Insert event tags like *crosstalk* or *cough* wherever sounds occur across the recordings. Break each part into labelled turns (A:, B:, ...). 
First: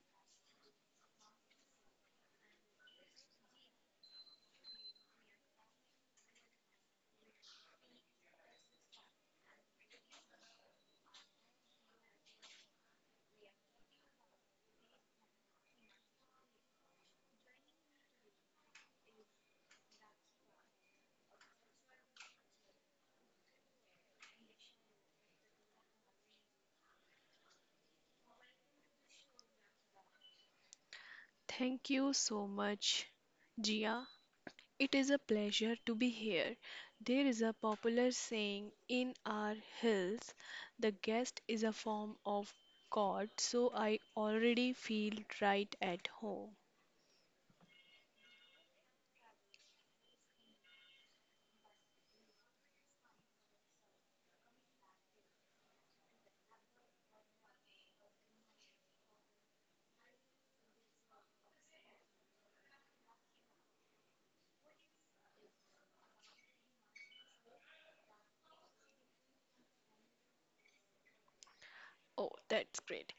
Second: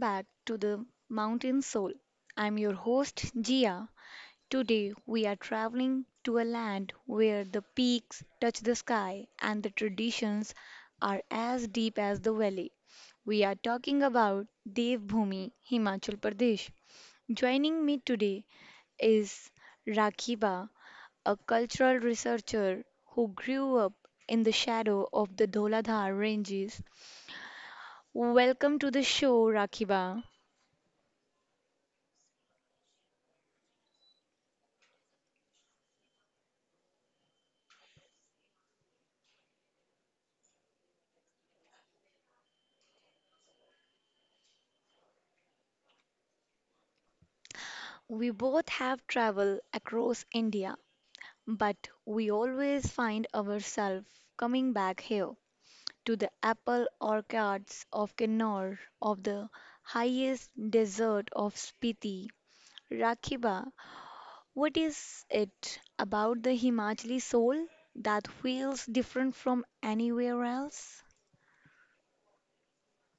A: back to the Mountain Soul. I'm your host, Gia. Today, we are traveling to a land where the peaks touch the sky and the traditions are as deep as the valley. We are talking about Devbhoomi, Himachal Pradesh. Joining me today is Rakhiba, a cultural researcher who grew up in the shadow of the Dholathar ranges. Welcome to the show, Rakiba.
B: Thank you so much, Jia. It is a pleasure to be here. There is a popular saying in our hills: the guest is a form of God, so I already feel right at home.
A: We both have traveled across India, but we always find ourselves coming back here to the apple orchards of Kinnaur, of the highest desert of Spiti. Rakiba, what is it about the Himachali soul that feels different from anywhere else?
B: Oh, that's great.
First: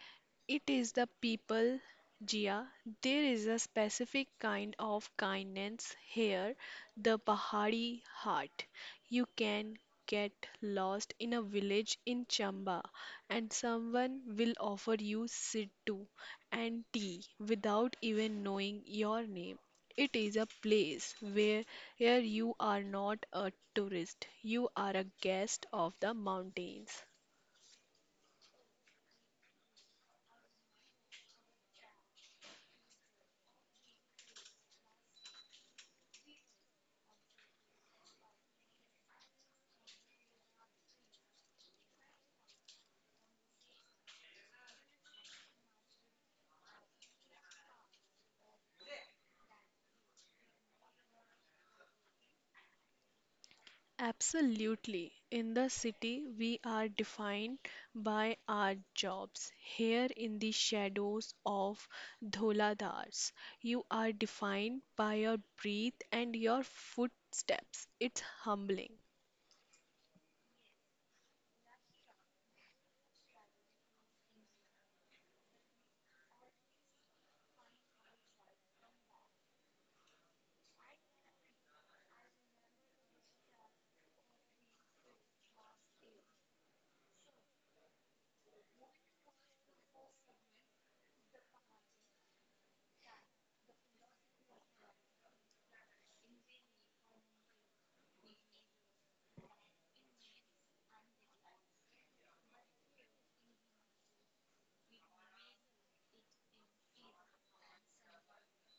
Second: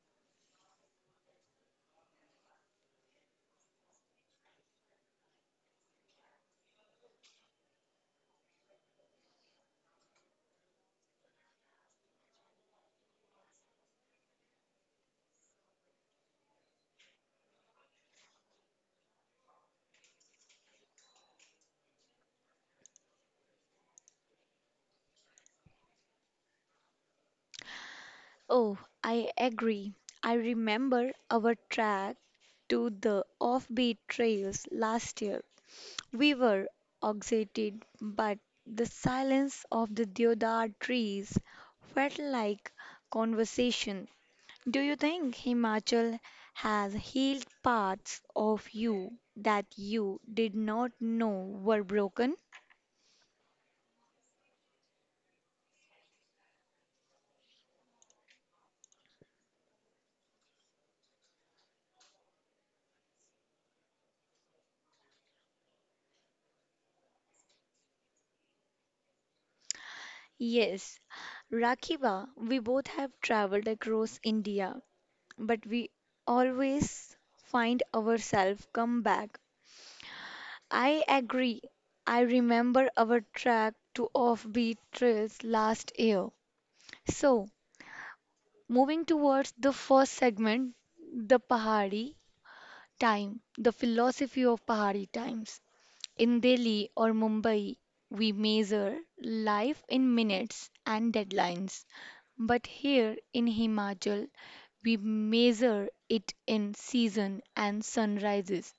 B: It is the people, Jia. There is a specific kind of kindness here, the Pahari heart. You can get lost in a village in Chamba, and someone will offer you siddhu and tea without even knowing your name. It is a place where you are not a tourist, you are a guest of the mountains.
A: Oh, I agree. I remember our trek to the offbeat trails last year. We were exhausted, but the silence of the deodar trees felt like conversation. Do you think Himachal has healed parts of you that you did not know were broken?
B: Absolutely. In the city, we are defined by our jobs. Here in the shadows of Dholadars, you are defined by your breath and your footsteps. It's humbling.
A: Yes, Rakiba, we both have traveled across India but we always find ourselves come back. I agree. I remember our track to offbeat trails last year. So, moving towards the first segment, the Pahari time, the philosophy of Pahari times. In Delhi or Mumbai, we measure life in minutes and deadlines. But here in Himachal, we measure it in season and sunrises.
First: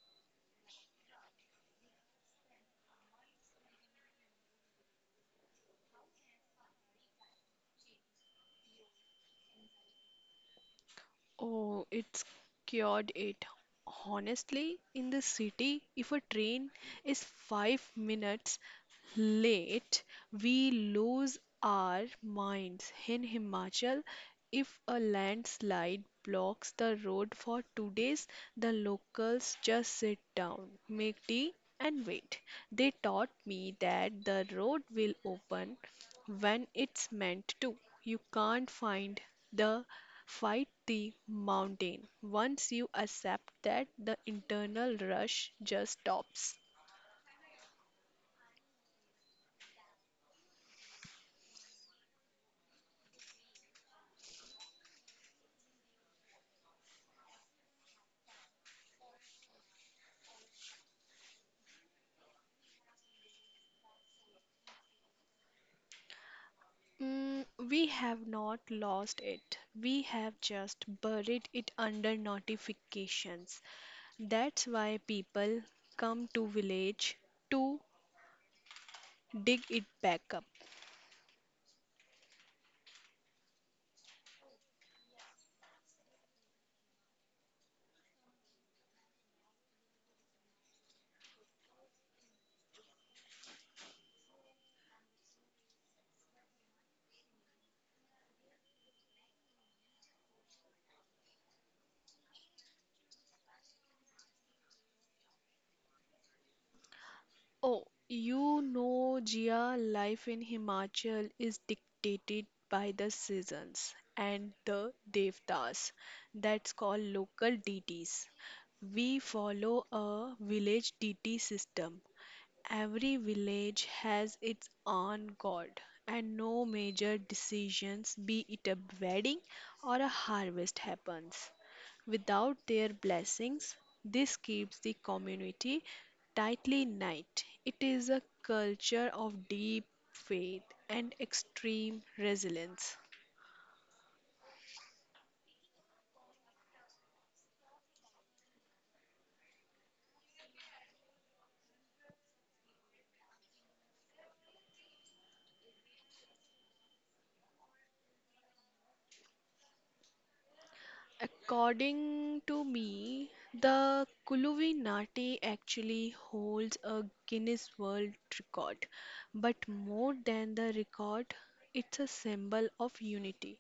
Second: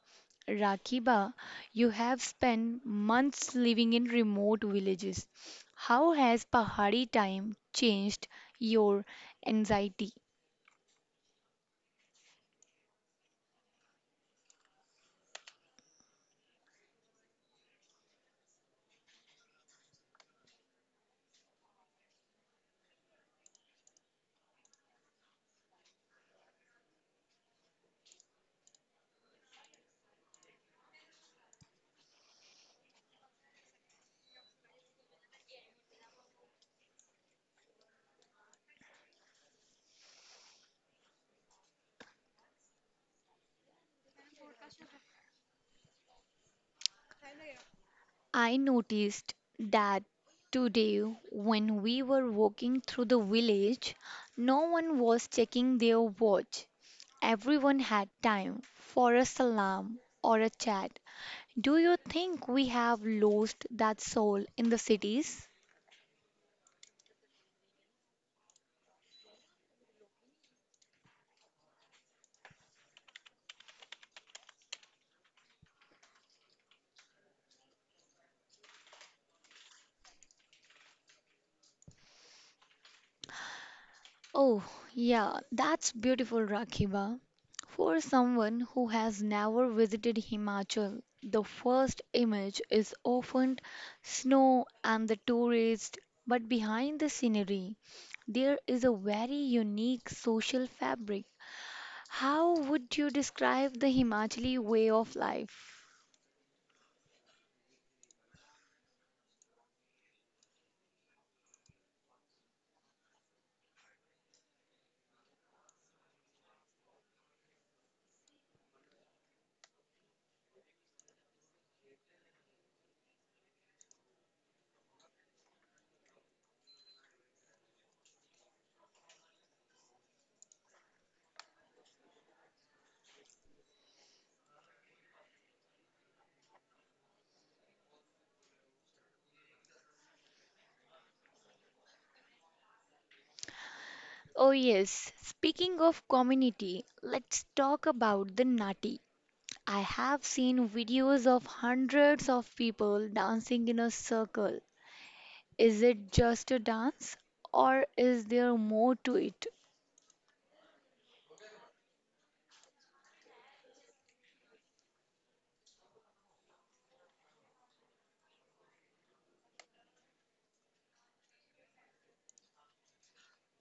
A: Rakiba, you have spent months living in remote villages. How has Pahari time changed your anxiety?
B: Oh, it's cured it. Honestly, in the city, if a train is 5 minutes late, we lose our minds. In Himachal, if a landslide blocks the road for 2 days, the locals just sit down, make tea, and wait. They taught me that the road will open when it's meant to. You can't find the Fight the mountain. Once you accept that, the internal rush just stops.
A: I noticed that today, when we were walking through the village, no one was checking their watch. Everyone had time for a salam or a chat. Do you think we have lost that soul in the cities?
B: We have not lost it. We have just buried it under notifications. That's why people come to village to dig it back up.
A: Oh, yeah, that's beautiful, Rakiba. For someone who has never visited Himachal, the first image is often snow and the tourist, but behind the scenery, there is a very unique social fabric. How would you describe the Himachali way of life?
B: Oh, you know, Jia, life in Himachal is dictated by the seasons and the devtas. That's called local deities. We follow a village deity system. Every village has its own god, and no major decisions, be it a wedding or a harvest, happens without their blessings. This keeps the community tightly knit. It is a culture of deep faith and extreme resilience.
A: Oh, yes, speaking of community, let's talk about the Nati. I have seen videos of hundreds of people dancing in a circle. Is it just a dance or is there more to it?
B: According to me, the Kuluvi Nati actually holds a Guinness World Record. But more than the record, it's a symbol of unity.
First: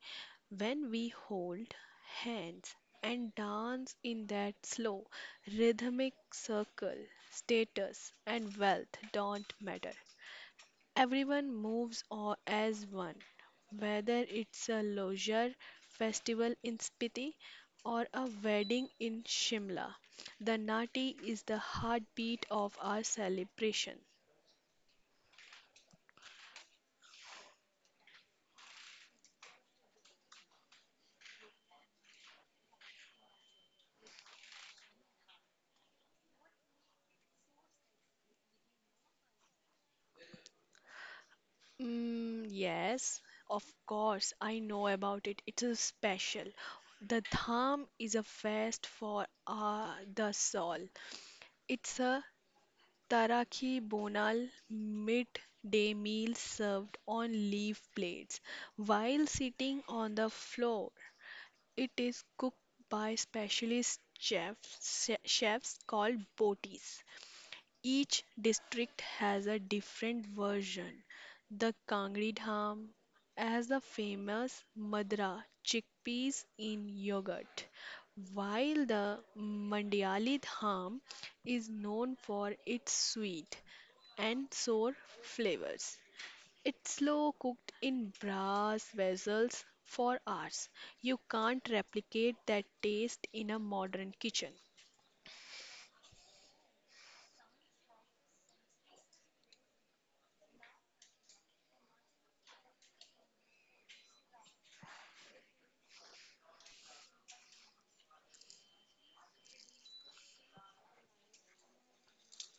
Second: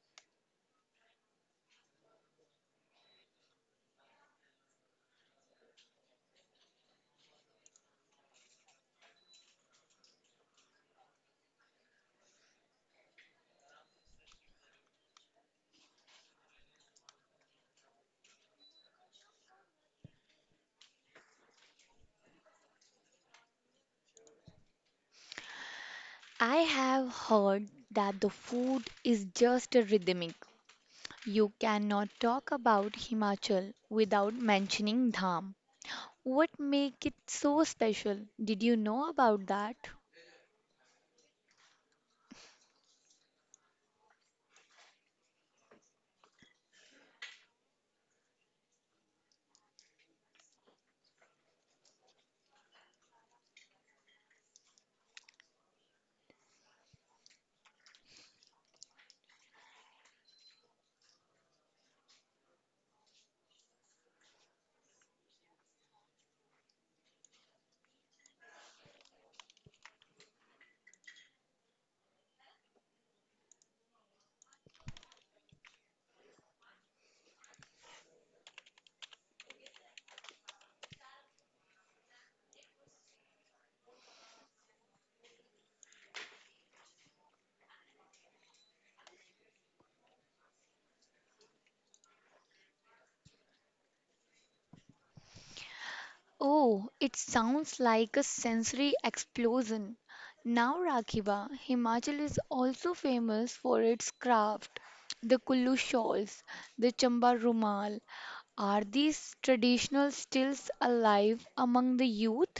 B: When we hold hands and dance in that slow, rhythmic circle, status and wealth don't matter. Everyone moves or as one, whether it's a leisure festival in Spiti or a wedding in Shimla. The Nati is the heartbeat of our celebration.
A: I have heard that the food is just a rhythmic. You cannot talk about Himachal without mentioning Dham. What make it so special? Did you know about that?
B: Mm, yes, of course, I know about it. It's a special. The Dham is a fest for the soul. It's a Taraki Bonal midday meal served on leaf plates while sitting on the floor. It is cooked by specialist chefs called botis. Each district has a different version. The Kangri Dham as the famous Madra chickpeas in yogurt, while the Mandiali Dham is known for its sweet and sour flavors. It's slow cooked in brass vessels for hours. You can't replicate that taste in a modern kitchen.
A: Oh, it sounds like a sensory explosion. Now, Rakiba, Himachal is also famous for its craft. The Kullu shawls, the Chamba Rumal. Are these traditional stills alive among the youth?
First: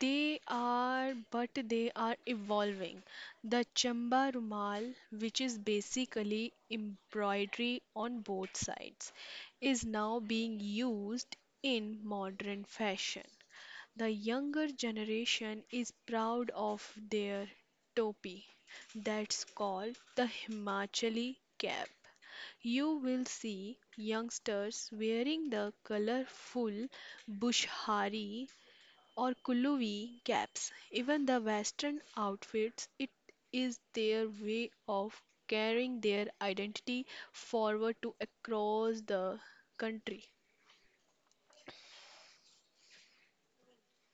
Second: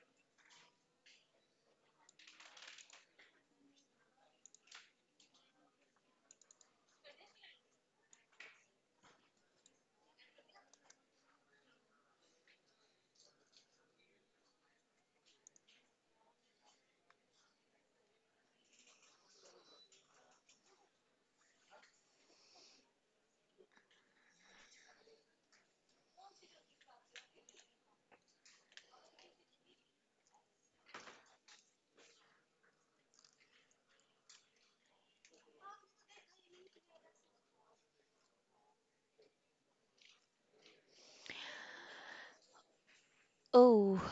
B: They are, but they are evolving. The Chamba Rumal, which is basically embroidery on both sides, is now being used in modern fashion. The younger generation is proud of their topi, that's called the Himachali cap. You will see youngsters wearing the colorful bushhari or Kulluvi caps. Even the Western outfits, it is their way of carrying their identity forward to across the country.
A: Oh,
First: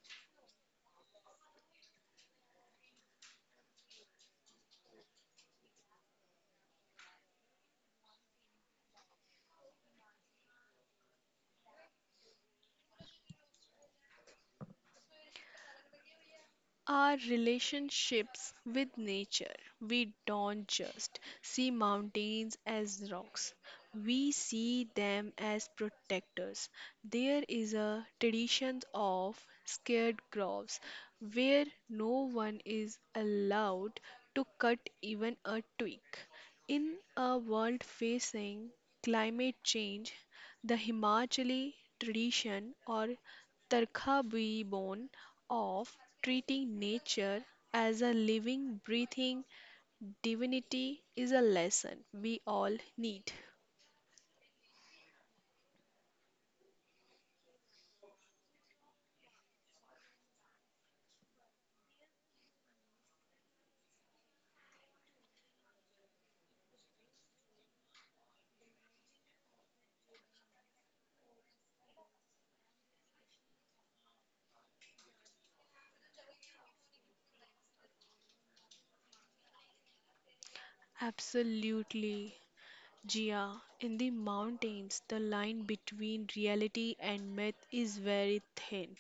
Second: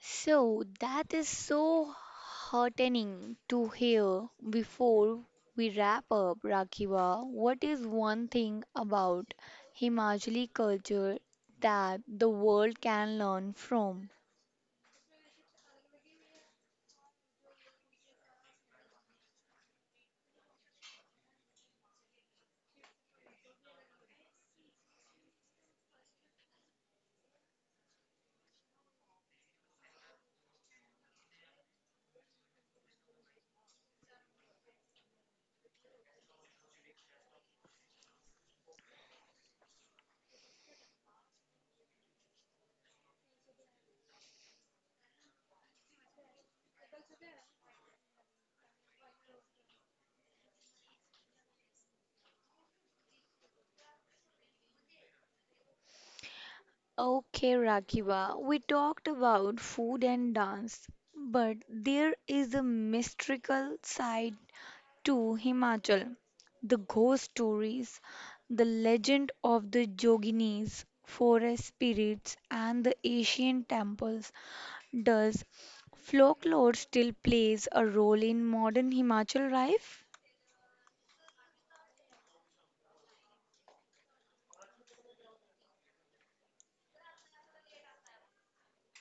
A: so that is so heartening to hear. Before we wrap up, Rakiva, what is one thing about Himachali culture that the world can learn from?
B: Our relationships with nature. We don't just see mountains as rocks, we see them as protectors. There is a tradition of scared groves where no one is allowed to cut even a twig. In a world facing climate change, the Himachali tradition or Tarkha Bhi Bon of treating nature as a living, breathing divinity is a lesson we all need.
A: Okay, Rakiva, we talked about food and dance, but there is a mystical side to Himachal. The ghost stories, the legend of the Joginis, forest spirits, and the ancient temples. Does folklore still plays a role in modern Himachal life?
B: Absolutely, Jia. In the mountains, the line between reality and myth is very thin.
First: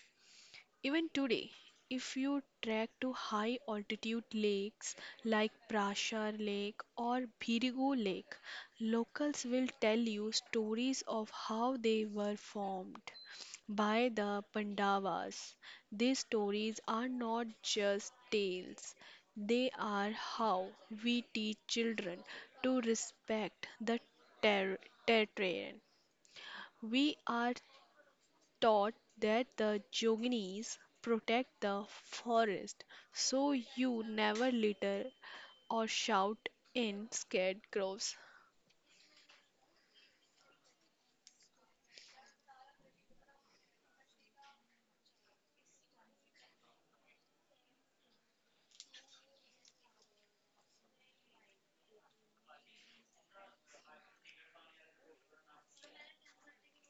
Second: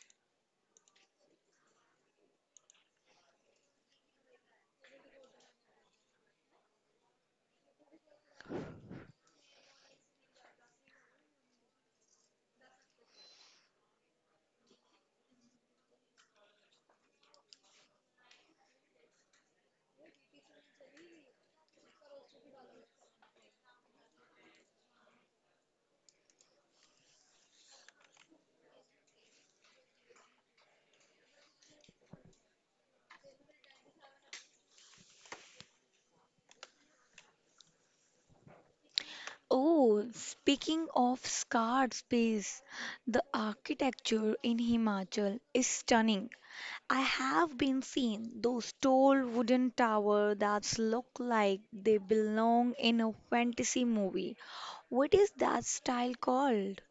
B: Even today, if you trek to high altitude lakes like Prashar Lake or Bhirigu Lake, locals will tell you stories of how they were formed by the Pandavas. These stories are not just tales, they are how we teach children to respect the ter- terrain. We are taught that the Joginis protect the forest so you never litter or shout in scared crows.
A: Oh, speaking of scarred space, the architecture in Himachal is stunning. I have been seeing those tall wooden towers that look like they belong in a fantasy movie. What is that style called?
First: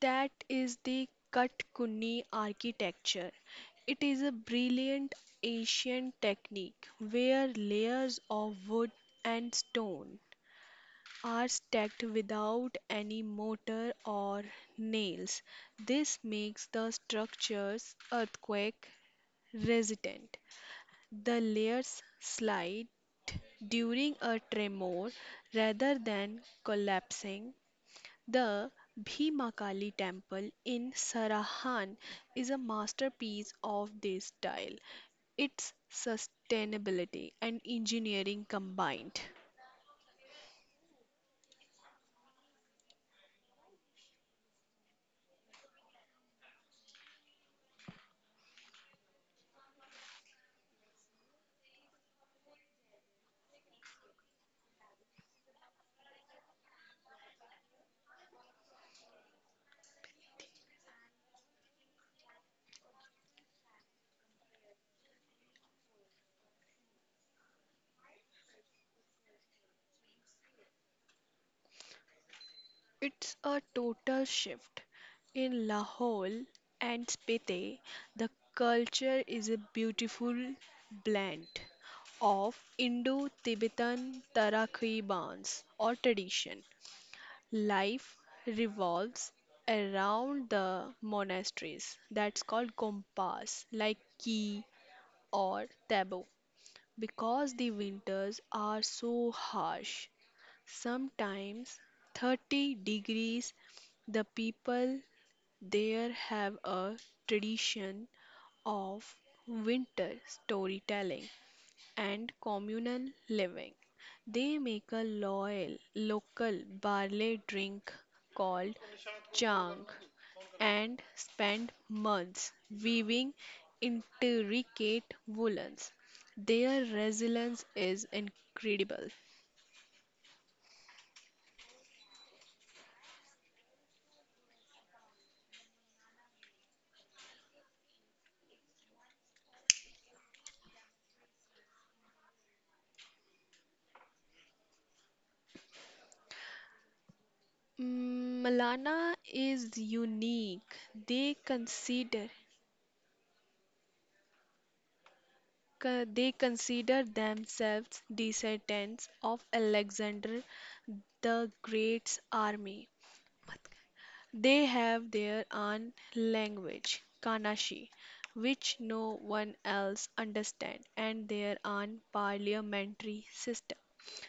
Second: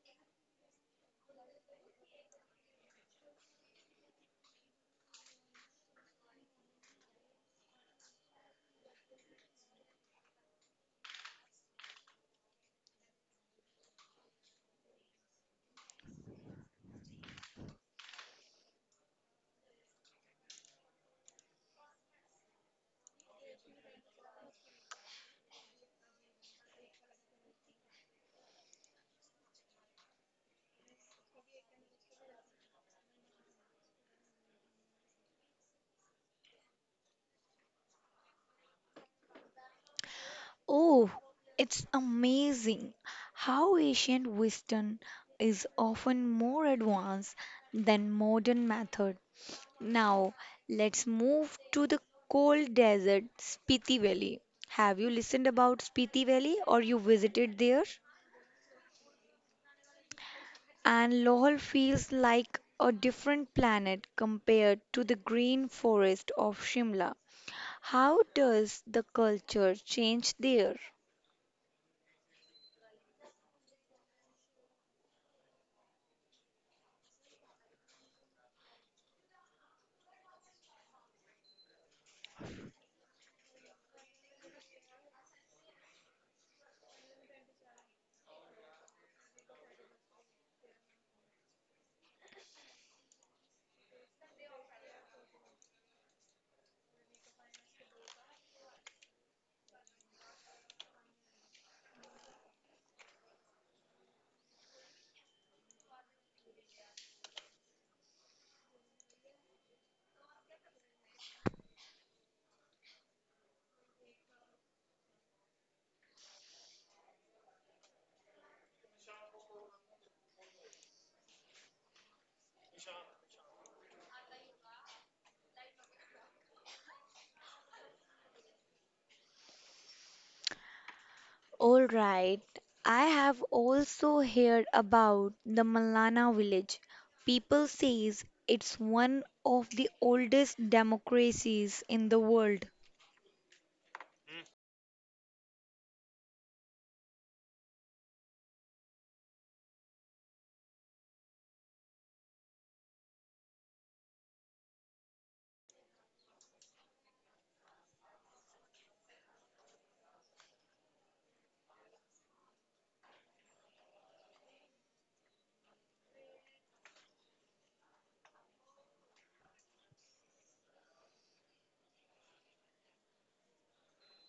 B: That is the Katkuni architecture. It is a brilliant ancient technique where layers of wood and stone are stacked without any mortar or nails. This makes the structures earthquake resistant. The layers slide during a tremor rather than collapsing. The Bhimakali temple in Sarahan is a masterpiece of this style. Its sustainability and engineering combined.
A: Oh, it's amazing how ancient wisdom is often more advanced than modern method. Now, let's move to the cold desert Spiti Valley. Have you listened about Spiti Valley or you visited there? And Lohol feels like a different planet compared to the green forest of Shimla. How does the culture change there?
B: It's a total shift. In Lahore and Spiti, the culture is a beautiful blend of Indo-Tibetan Tarakhibans or tradition. Life revolves around the monasteries that's called kompas, like ki or tabo, because the winters are so harsh, sometimes 30 degrees. The people there have a tradition of winter storytelling and communal living. They make a loyal local barley drink called chang and spend months weaving intricate woolens. Their resilience is incredible.
A: All right. I have also heard about the Malana village. People says it's one of the oldest democracies in the world.
B: Malana is unique. They consider they consider themselves descendants of Alexander the Great's army. They have their own language, Kanashi, which no one else understands, and their own parliamentary system.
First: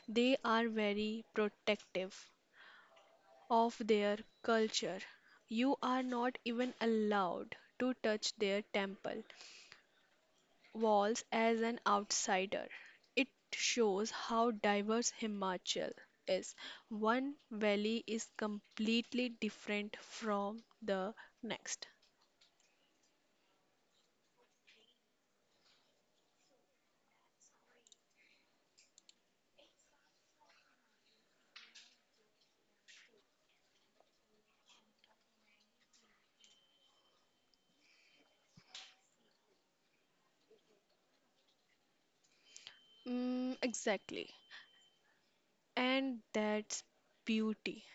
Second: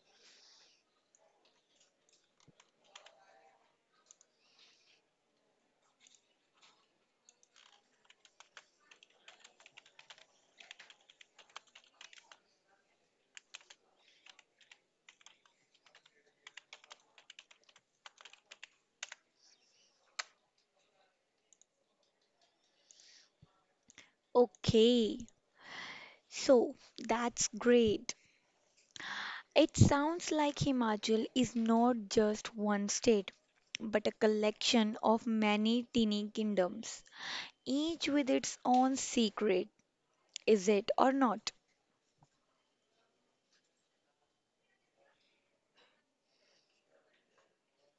B: They are very protective of their culture. You are not even allowed to touch their temple walls as an outsider. It shows how diverse Himachal is. One valley is completely different from the next.
A: Okay. So, that's great. It sounds like Himachal is not just one state, but a collection of many teeny kingdoms, each with its own secret, is it or not?
B: Mm, exactly. And that's beauty.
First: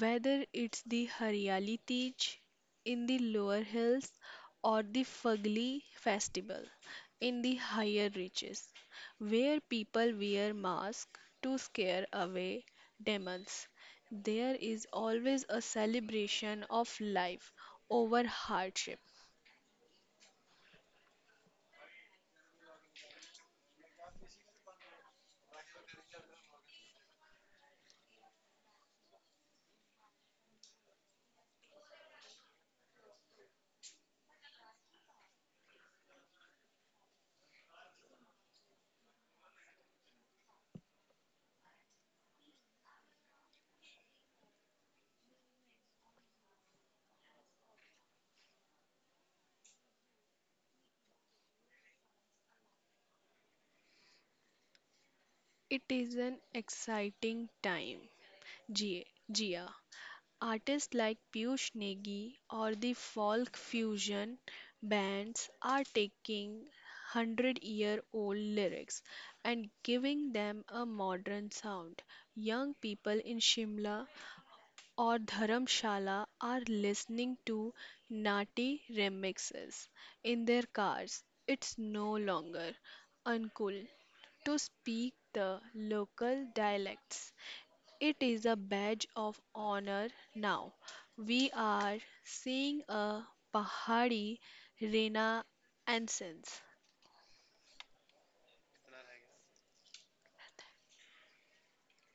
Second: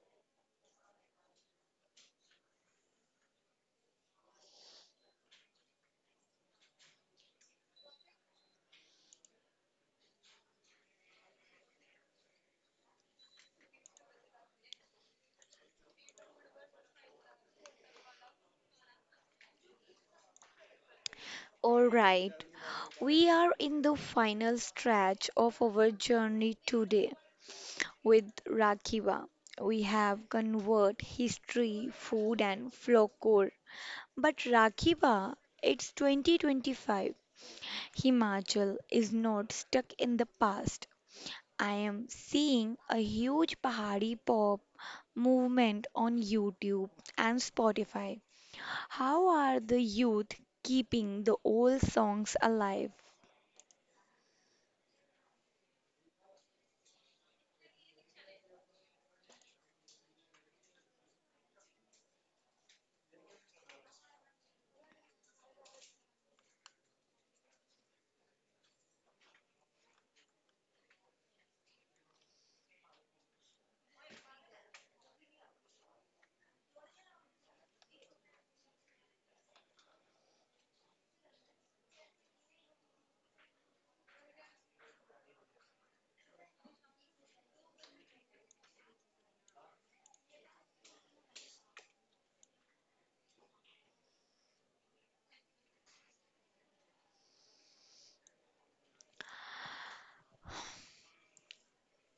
B: Whether it's the Haryali Tej in the lower hills or the Fagli festival in the higher reaches, where people wear masks to scare away demons, there is always a celebration of life over hardship.
A: All right. We are in the final stretch of our journey today with Rakiba. We have convert history, food and folklore. But Rakiba, it's 2025. Himachal is not stuck in the past. I am seeing a huge Pahari pop movement on YouTube and Spotify. How are the youth keeping the old songs alive?
B: It is an exciting time, Jia. Jia. Artists like Piyush Negi or the folk fusion bands are taking 100-year-old lyrics and giving them a modern sound. Young people in Shimla or Dharamshala are listening to naughty remixes in their cars. It's no longer uncool to speak the local dialects. It is a badge of honor now. We are seeing a Pahari renaissance.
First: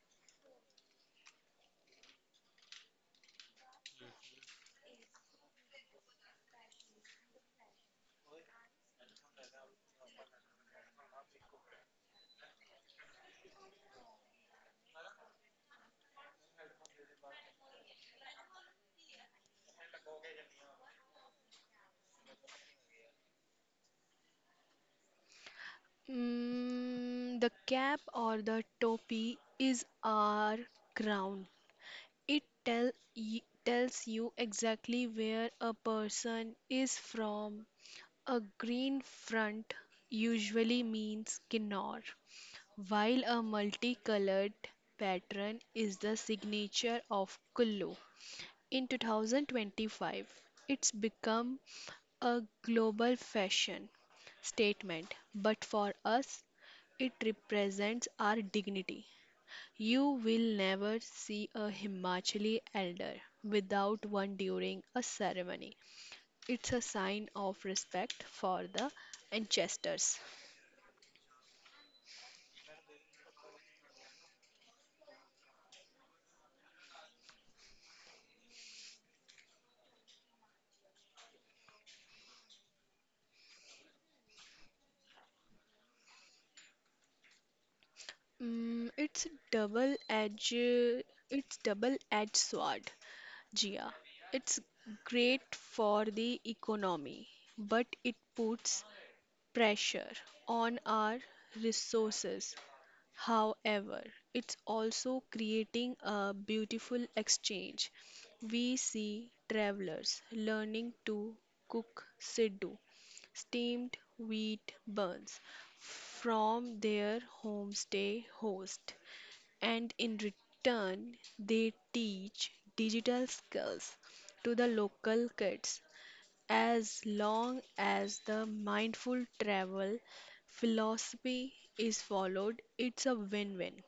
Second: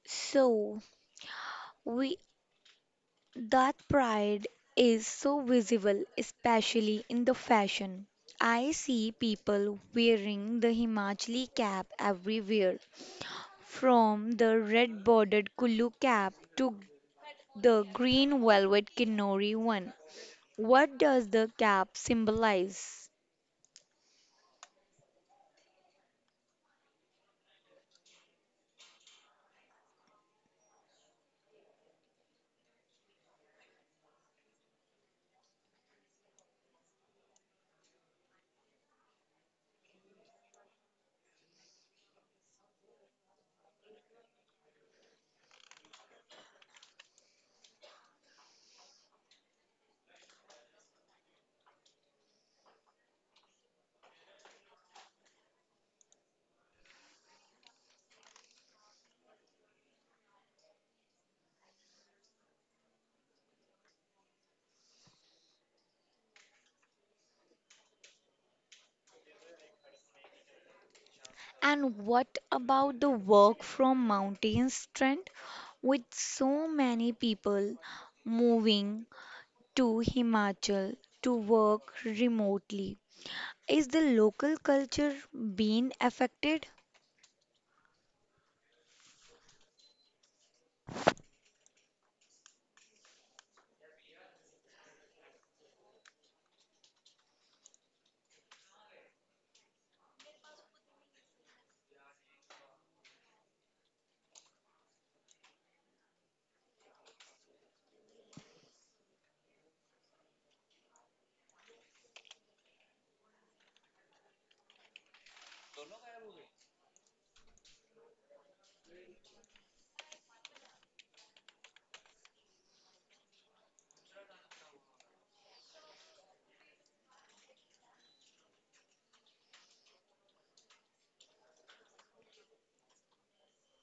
A: So, we That pride is so visible, especially in the fashion. I see people wearing the Himachali cap everywhere, from the red bordered Kullu cap to the green velvet Kinori one. What does the cap symbolize?
B: The cap or the topi is our crown. Tells you exactly where a person is from. A green front usually means Kinnor, while a multicolored pattern is the signature of Kullu. In 2025, it's become a global fashion statement, but for us, it represents our dignity. You will never see a Himachali elder without one during a ceremony. It's a sign of respect for the ancestors.
A: And what about the work from mountains trend? With so many people moving to Himachal to work remotely, is the local culture being affected?
B: Mm, it's double-edged. It's double-edged sword, Jia. It's great for the economy, but it puts pressure on our resources. However, it's also creating a beautiful exchange. We see travelers learning to cook siddu, steamed wheat buns, from their homestay host and in return, they teach digital skills to the local kids. As long as the mindful travel philosophy is followed, it's a win win.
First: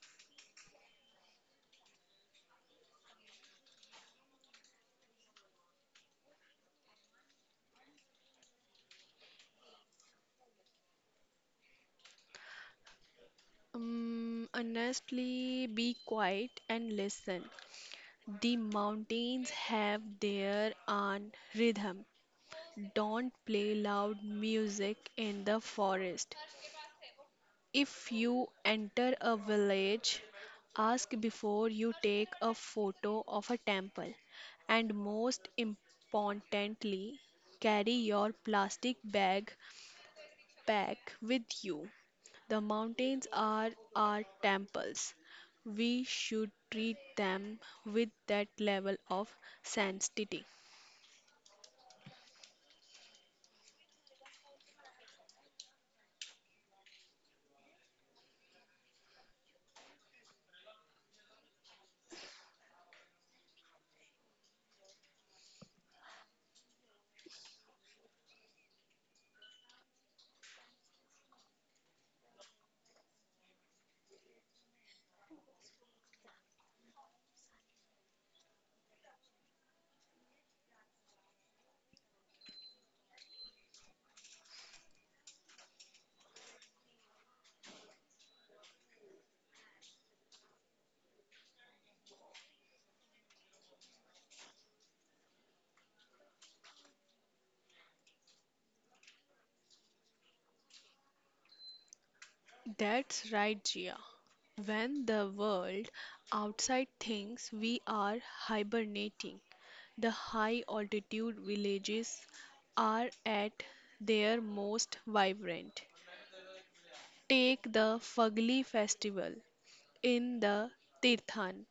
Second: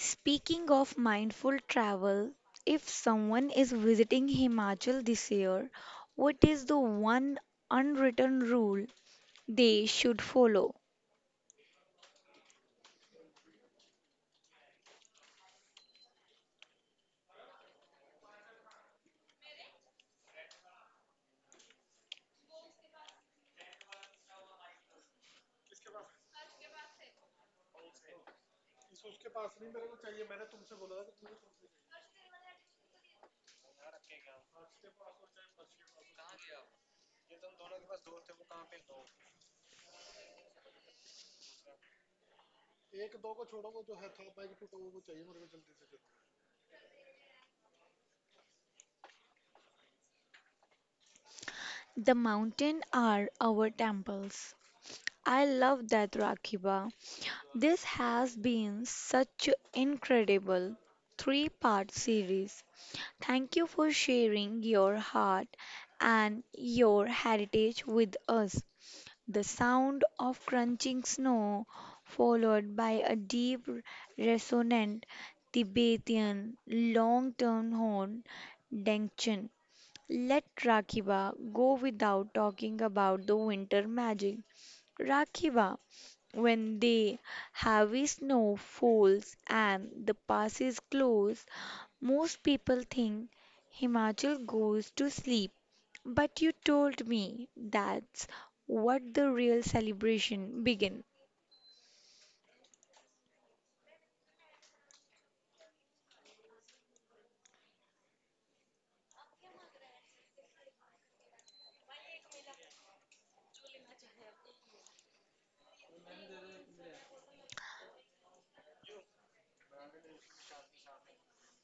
A: Speaking of mindful travel, if someone is visiting Himachal this year, what is the one unwritten rule they should follow?
B: Honestly, be quiet and listen. The mountains have their own rhythm. Don't play loud music in the forest. If you enter a village, ask before you take a photo of a temple. And most importantly, carry your plastic bag pack with you. The mountains are our temples. We should treat them with that level of sanctity.
A: The mountain are our temples. I love that, Rakiba. This has been such an incredible three-part series. Thank you for sharing your heart and your heritage with us. The sound of crunching snow, followed by a deep, resonant Tibetan long-tone horn, dengchen. Let Rakiba go without talking about the winter magic. Rakiba, when the heavy snow falls and the passes close, most people think Himachal goes to sleep. But you told me that's what the real celebration begins.
B: That's right, Gia. When the world outside thinks we are hibernating, the high altitude villages are at their most vibrant. Take the Fagli festival in the Tirthan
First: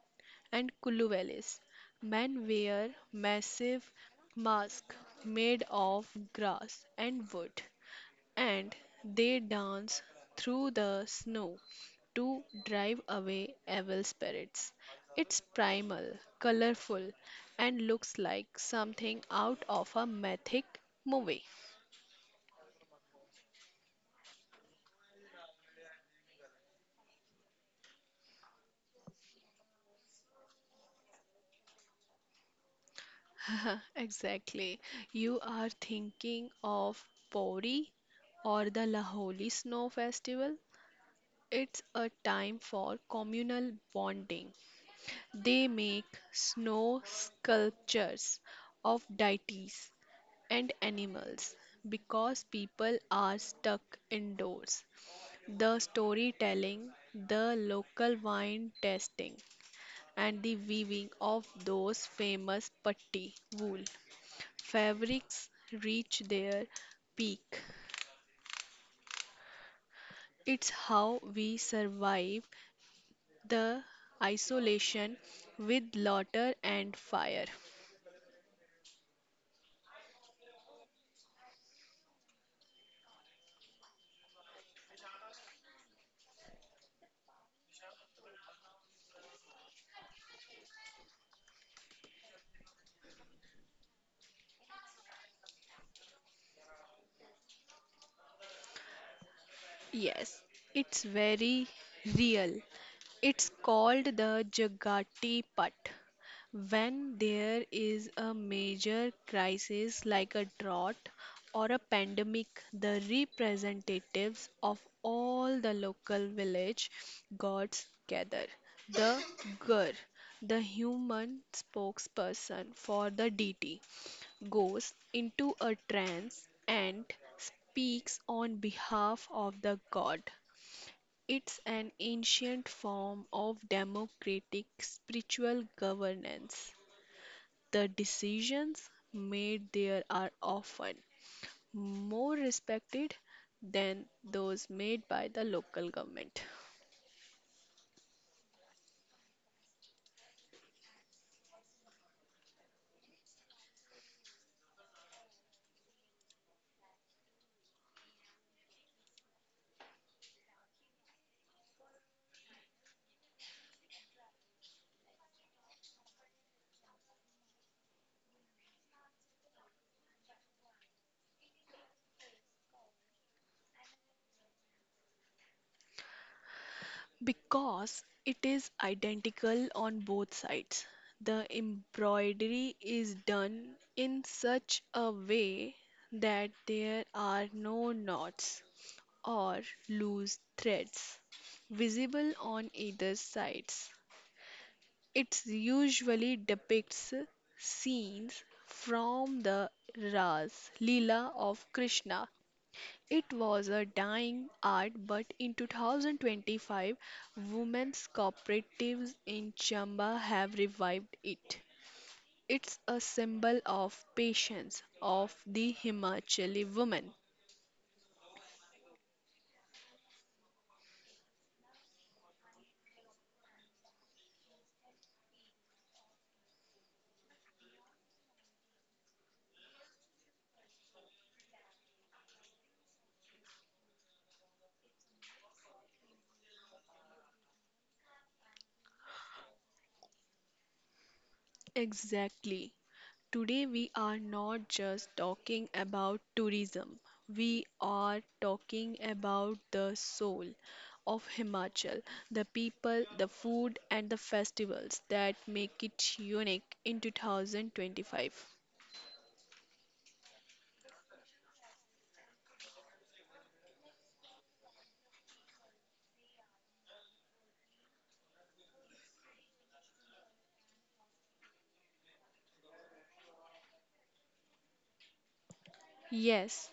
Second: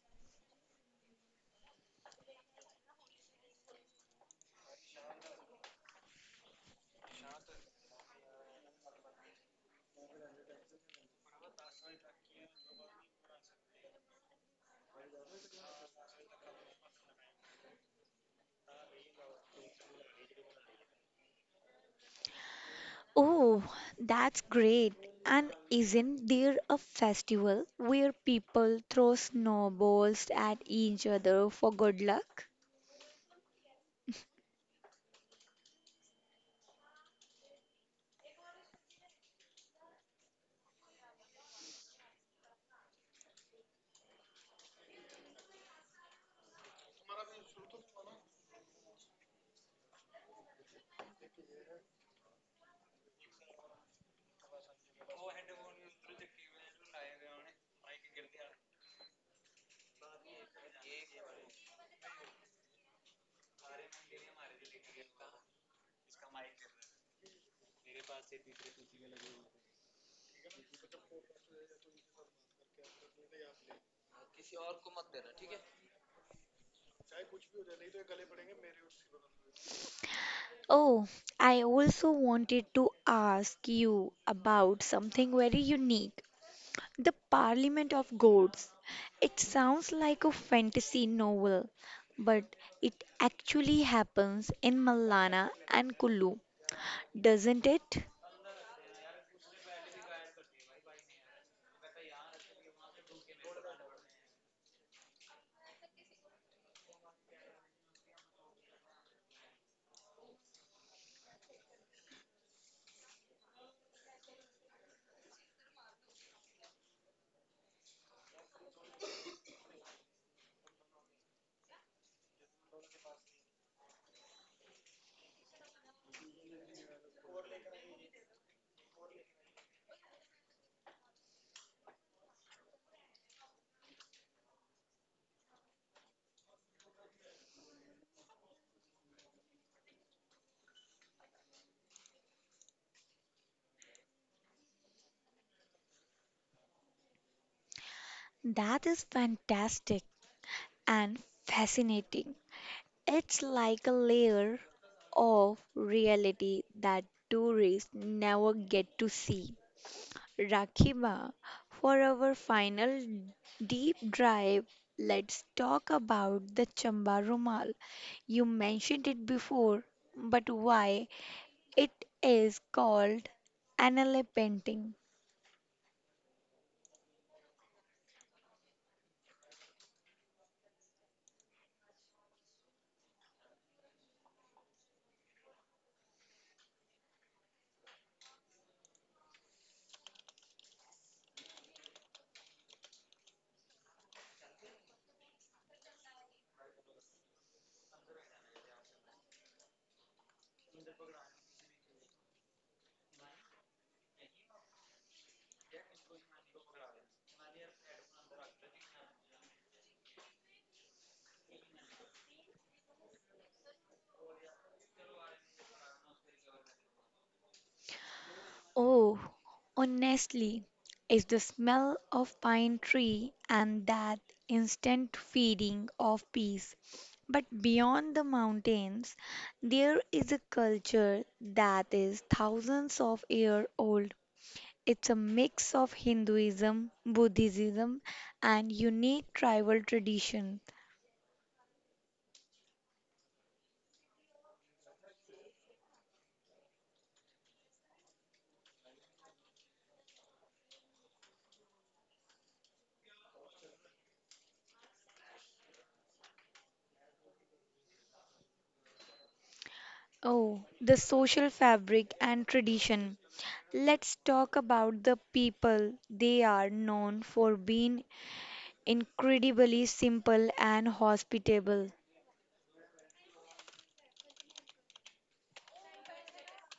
B: and Kullu valleys. Men wear massive masks made of grass and wood and they dance through the snow to drive away evil spirits. It's primal, colorful, and looks like something out of a mythic movie.
A: Oh, that's great. And isn't there a festival where people throw snowballs at each other for good luck?
B: *laughs* exactly. You are thinking of Pori or the Laholi Snow Festival? It's a time for communal bonding. They make snow sculptures of deities and animals. Because people are stuck indoors. The storytelling, the local wine tasting, and the weaving of those famous patti wool fabrics reach their peak. It's how we survive the isolation with laughter and fire.
A: Oh, I also wanted to ask you about something very unique, the Parliament of Gods. It sounds like a fantasy novel, but it actually happens in Malana and Kulu, doesn't it?
B: Yes, it's very real. It's called the Jagati Putt. When there is a major crisis like a drought or a pandemic, the representatives of all the local village gods gather. The Gur, the human spokesperson for the deity, goes into a trance and speaks on behalf of the god. It's an ancient form of democratic spiritual governance. The decisions made there are often more respected than those made by the local government.
A: That is fantastic and fascinating. It's like a layer of reality that tourists never get to see. Rakiba, for our final deep dive, let's talk about the Chamba Rumal. You mentioned it before, but why it is called Anale painting.
B: Because it is identical on both sides, the embroidery is done in such a way that there are no knots or loose threads visible on either sides. It usually depicts scenes from the Ras Leela of Krishna. It was a dying art, but in 2025, women's cooperatives in Chamba have revived it. It's a symbol of patience of the Himachali woman.
A: Oh, honestly, it's the smell of pine tree and that instant feeling of peace. But beyond the mountains, there is a culture that is thousands of years old. It's a mix of Hinduism, Buddhism, and unique tribal tradition.
B: Exactly. Today, we are not just talking about tourism, we are talking about the soul of Himachal, the people, the food, and the festivals that make it unique in 2025.
A: Oh, the social fabric and tradition. Let's talk about the people. They are known for being incredibly simple and hospitable.
B: Yes,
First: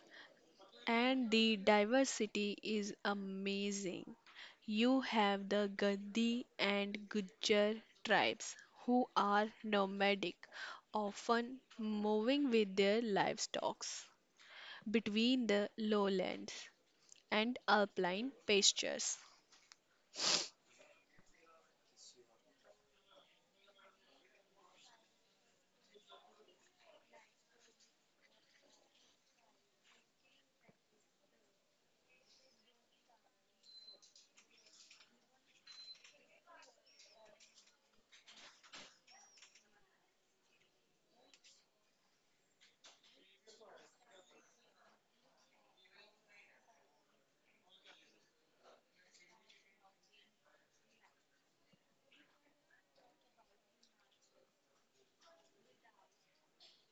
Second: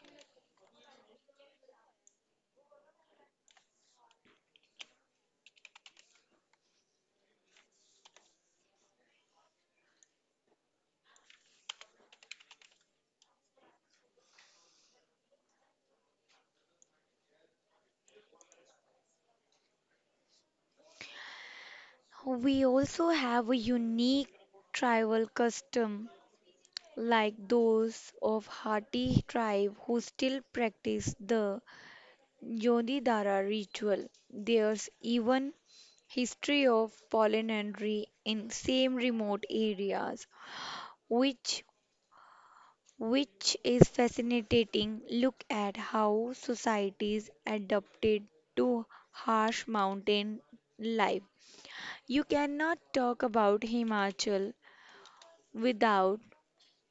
B: and the diversity is amazing. You have the Gaddi and Gujjar tribes who are nomadic, often moving with their livestock between the lowlands and alpine pastures.
A: We also have a unique tribal custom like those of Hatti tribe who still practice the Yodhidara ritual. There's even history of polyandry in same remote areas which which is fascinating. Look at how societies adapted to harsh mountain life. You cannot talk about Himachal without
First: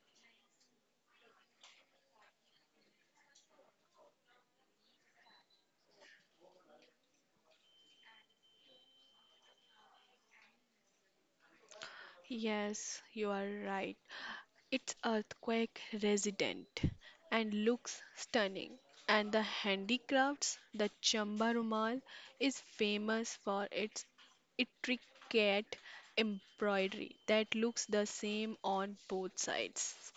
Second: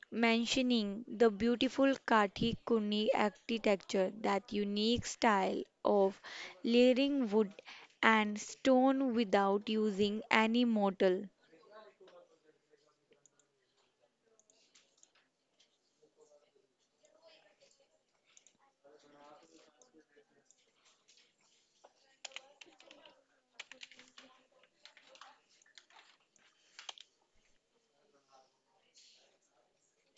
A: mentioning the beautiful Kathi Kuni architecture, that unique style of layering wood and stone without using any mortar.
B: Yes, you are right. It's earthquake resident and looks stunning. And the handicrafts, the Chamba Rumal is famous for its intricate embroidery that looks the same on both sides.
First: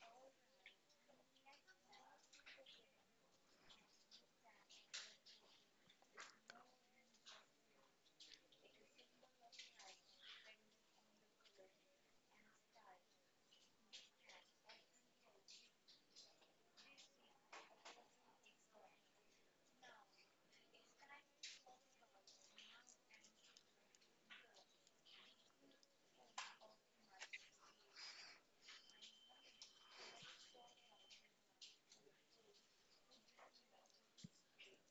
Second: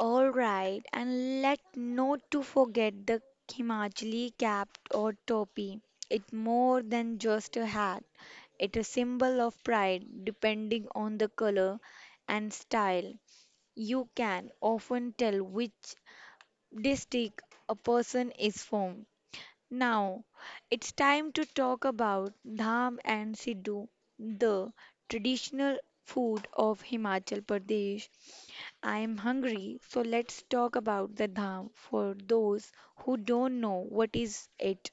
A: All right, and let not to forget the Himachali cap or topi. It's more than just a hat. It's a symbol of pride, depending on the color and style. You can often tell which district a person is from. Now, it's time to talk about dham and siddu, the traditional food of Himachal Pradesh. I am hungry, so let's talk about the dham for those who don't know what is it.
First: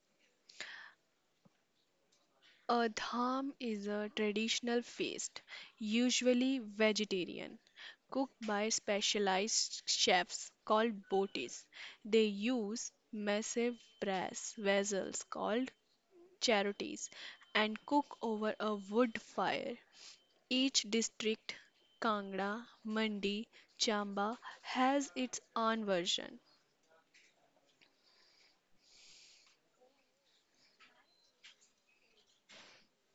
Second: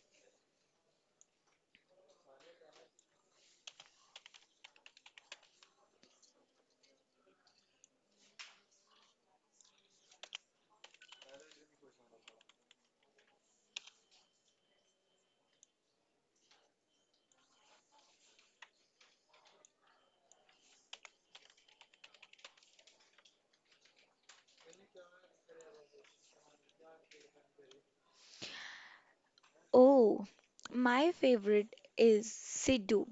B: A dham is a traditional feast, usually vegetarian, cooked by specialized chefs called botis. They use massive brass vessels called charotis and cook over a wood fire. Each district, Kangra, Mandi, Chamba, has its own version.
A: Oh, my favorite is Siddu.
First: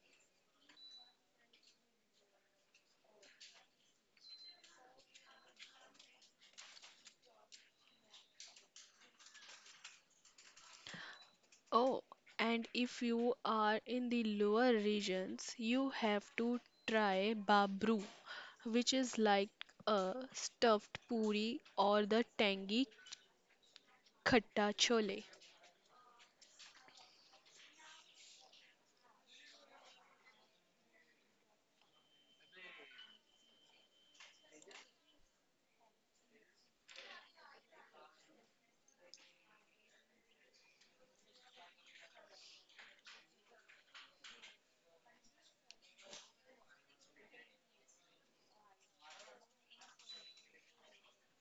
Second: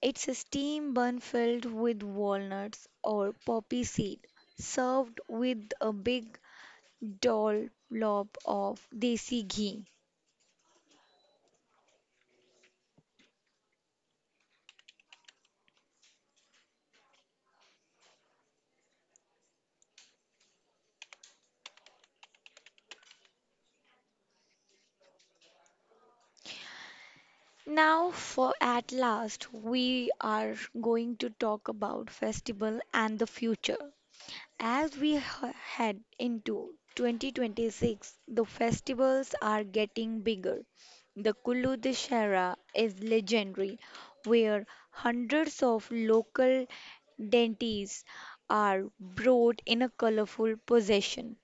A: It's a steam bun filled with walnuts or poppy seed, served with a big dollop of desi ghee.
B: Oh, and if you are in the lower regions, you have to try babru, which is like a stuffed puri or the tangy khatta chole.
A: Now, for at last, we are going to talk about festival and the future. As we head into 2026, the festivals are getting bigger. The Kullu Dussehra is legendary, where hundreds of local deities are brought in a colorful procession.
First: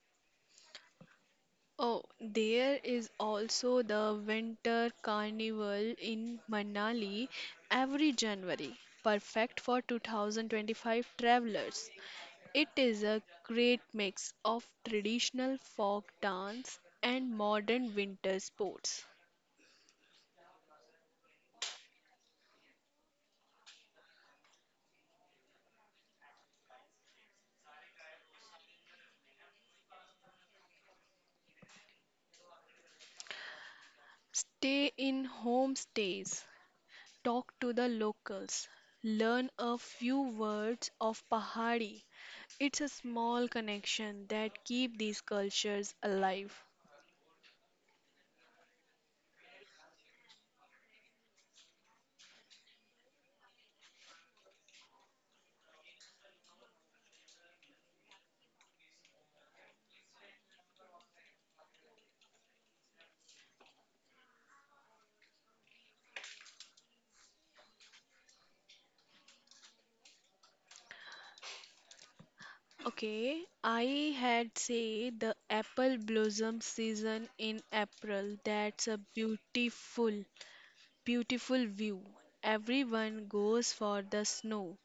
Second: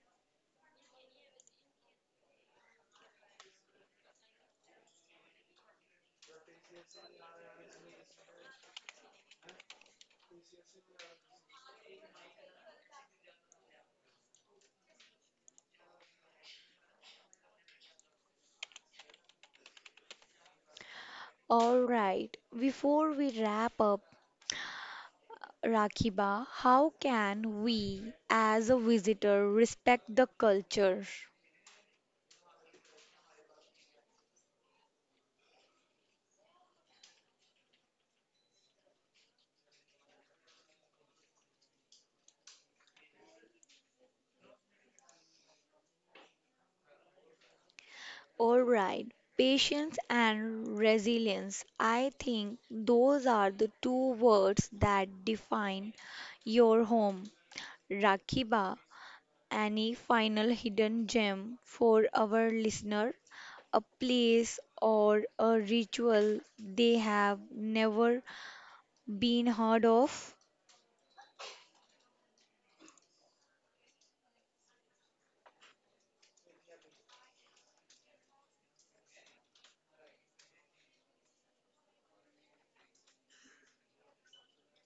B: Oh, there is also the winter carnival in Manali every January, perfect for 2025 travelers. It is a great mix of traditional folk dance and modern winter sports.
A: All right, before we wrap up, Rakiba, how can we as a visitor respect the culture?
B: Stay in homestays, talk to the locals, learn a few words of Pahari. It's a small connection that keep these cultures alive.
A: All right, patience and resilience. I think those are the two words that define your home. Rakiba, any final hidden gem for our listener? A place or a ritual they have never been heard of?
B: Okay, I had say the apple blossom season in April. That's a beautiful. Beautiful view. Everyone goes for the snow.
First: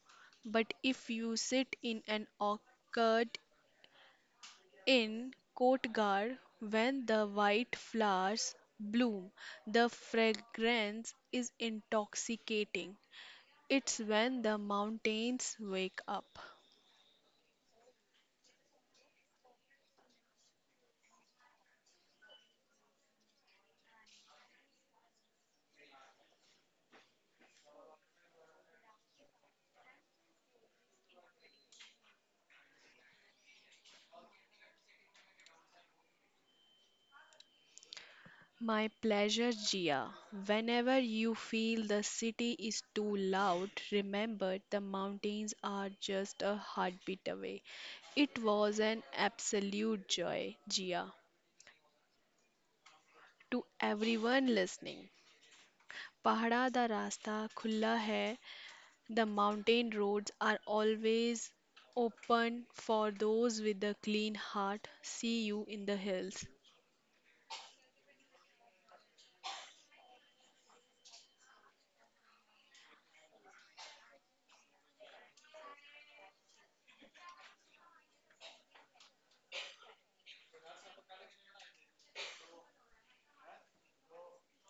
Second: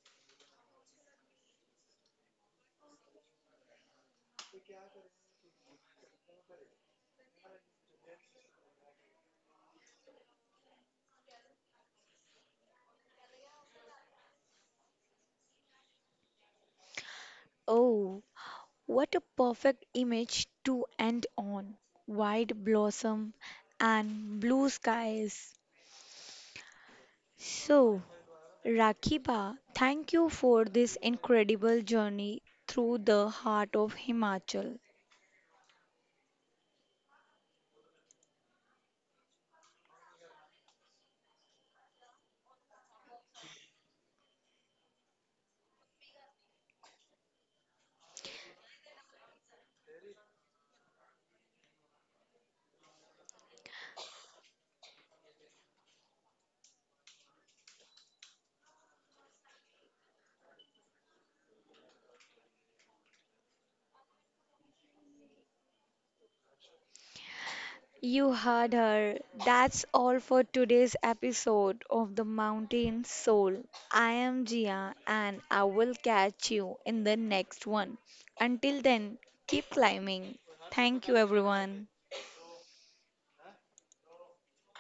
B: But if you sit in an orchard in Kotgarh when the white flowers bloom, the fragrance is intoxicating. It's when the mountains wake up.
A: Oh, what a perfect image to end on! White blossom and blue skies. So, Rakiba, thank you for this incredible journey through the heart of Himachal.
B: My pleasure, Gia. Whenever you feel the city is too loud, remember the mountains are just a heartbeat away. It was an absolute joy, Gia, to everyone listening. पहाड़ा दा रास्ता खुला है. The mountain roads are always open for those with a clean heart. See you in the hills.
A: You heard her. That's all for today's episode of The Mountain Soul. I am Jia and I will catch you in the next one. Until then, keep climbing. Thank you, everyone.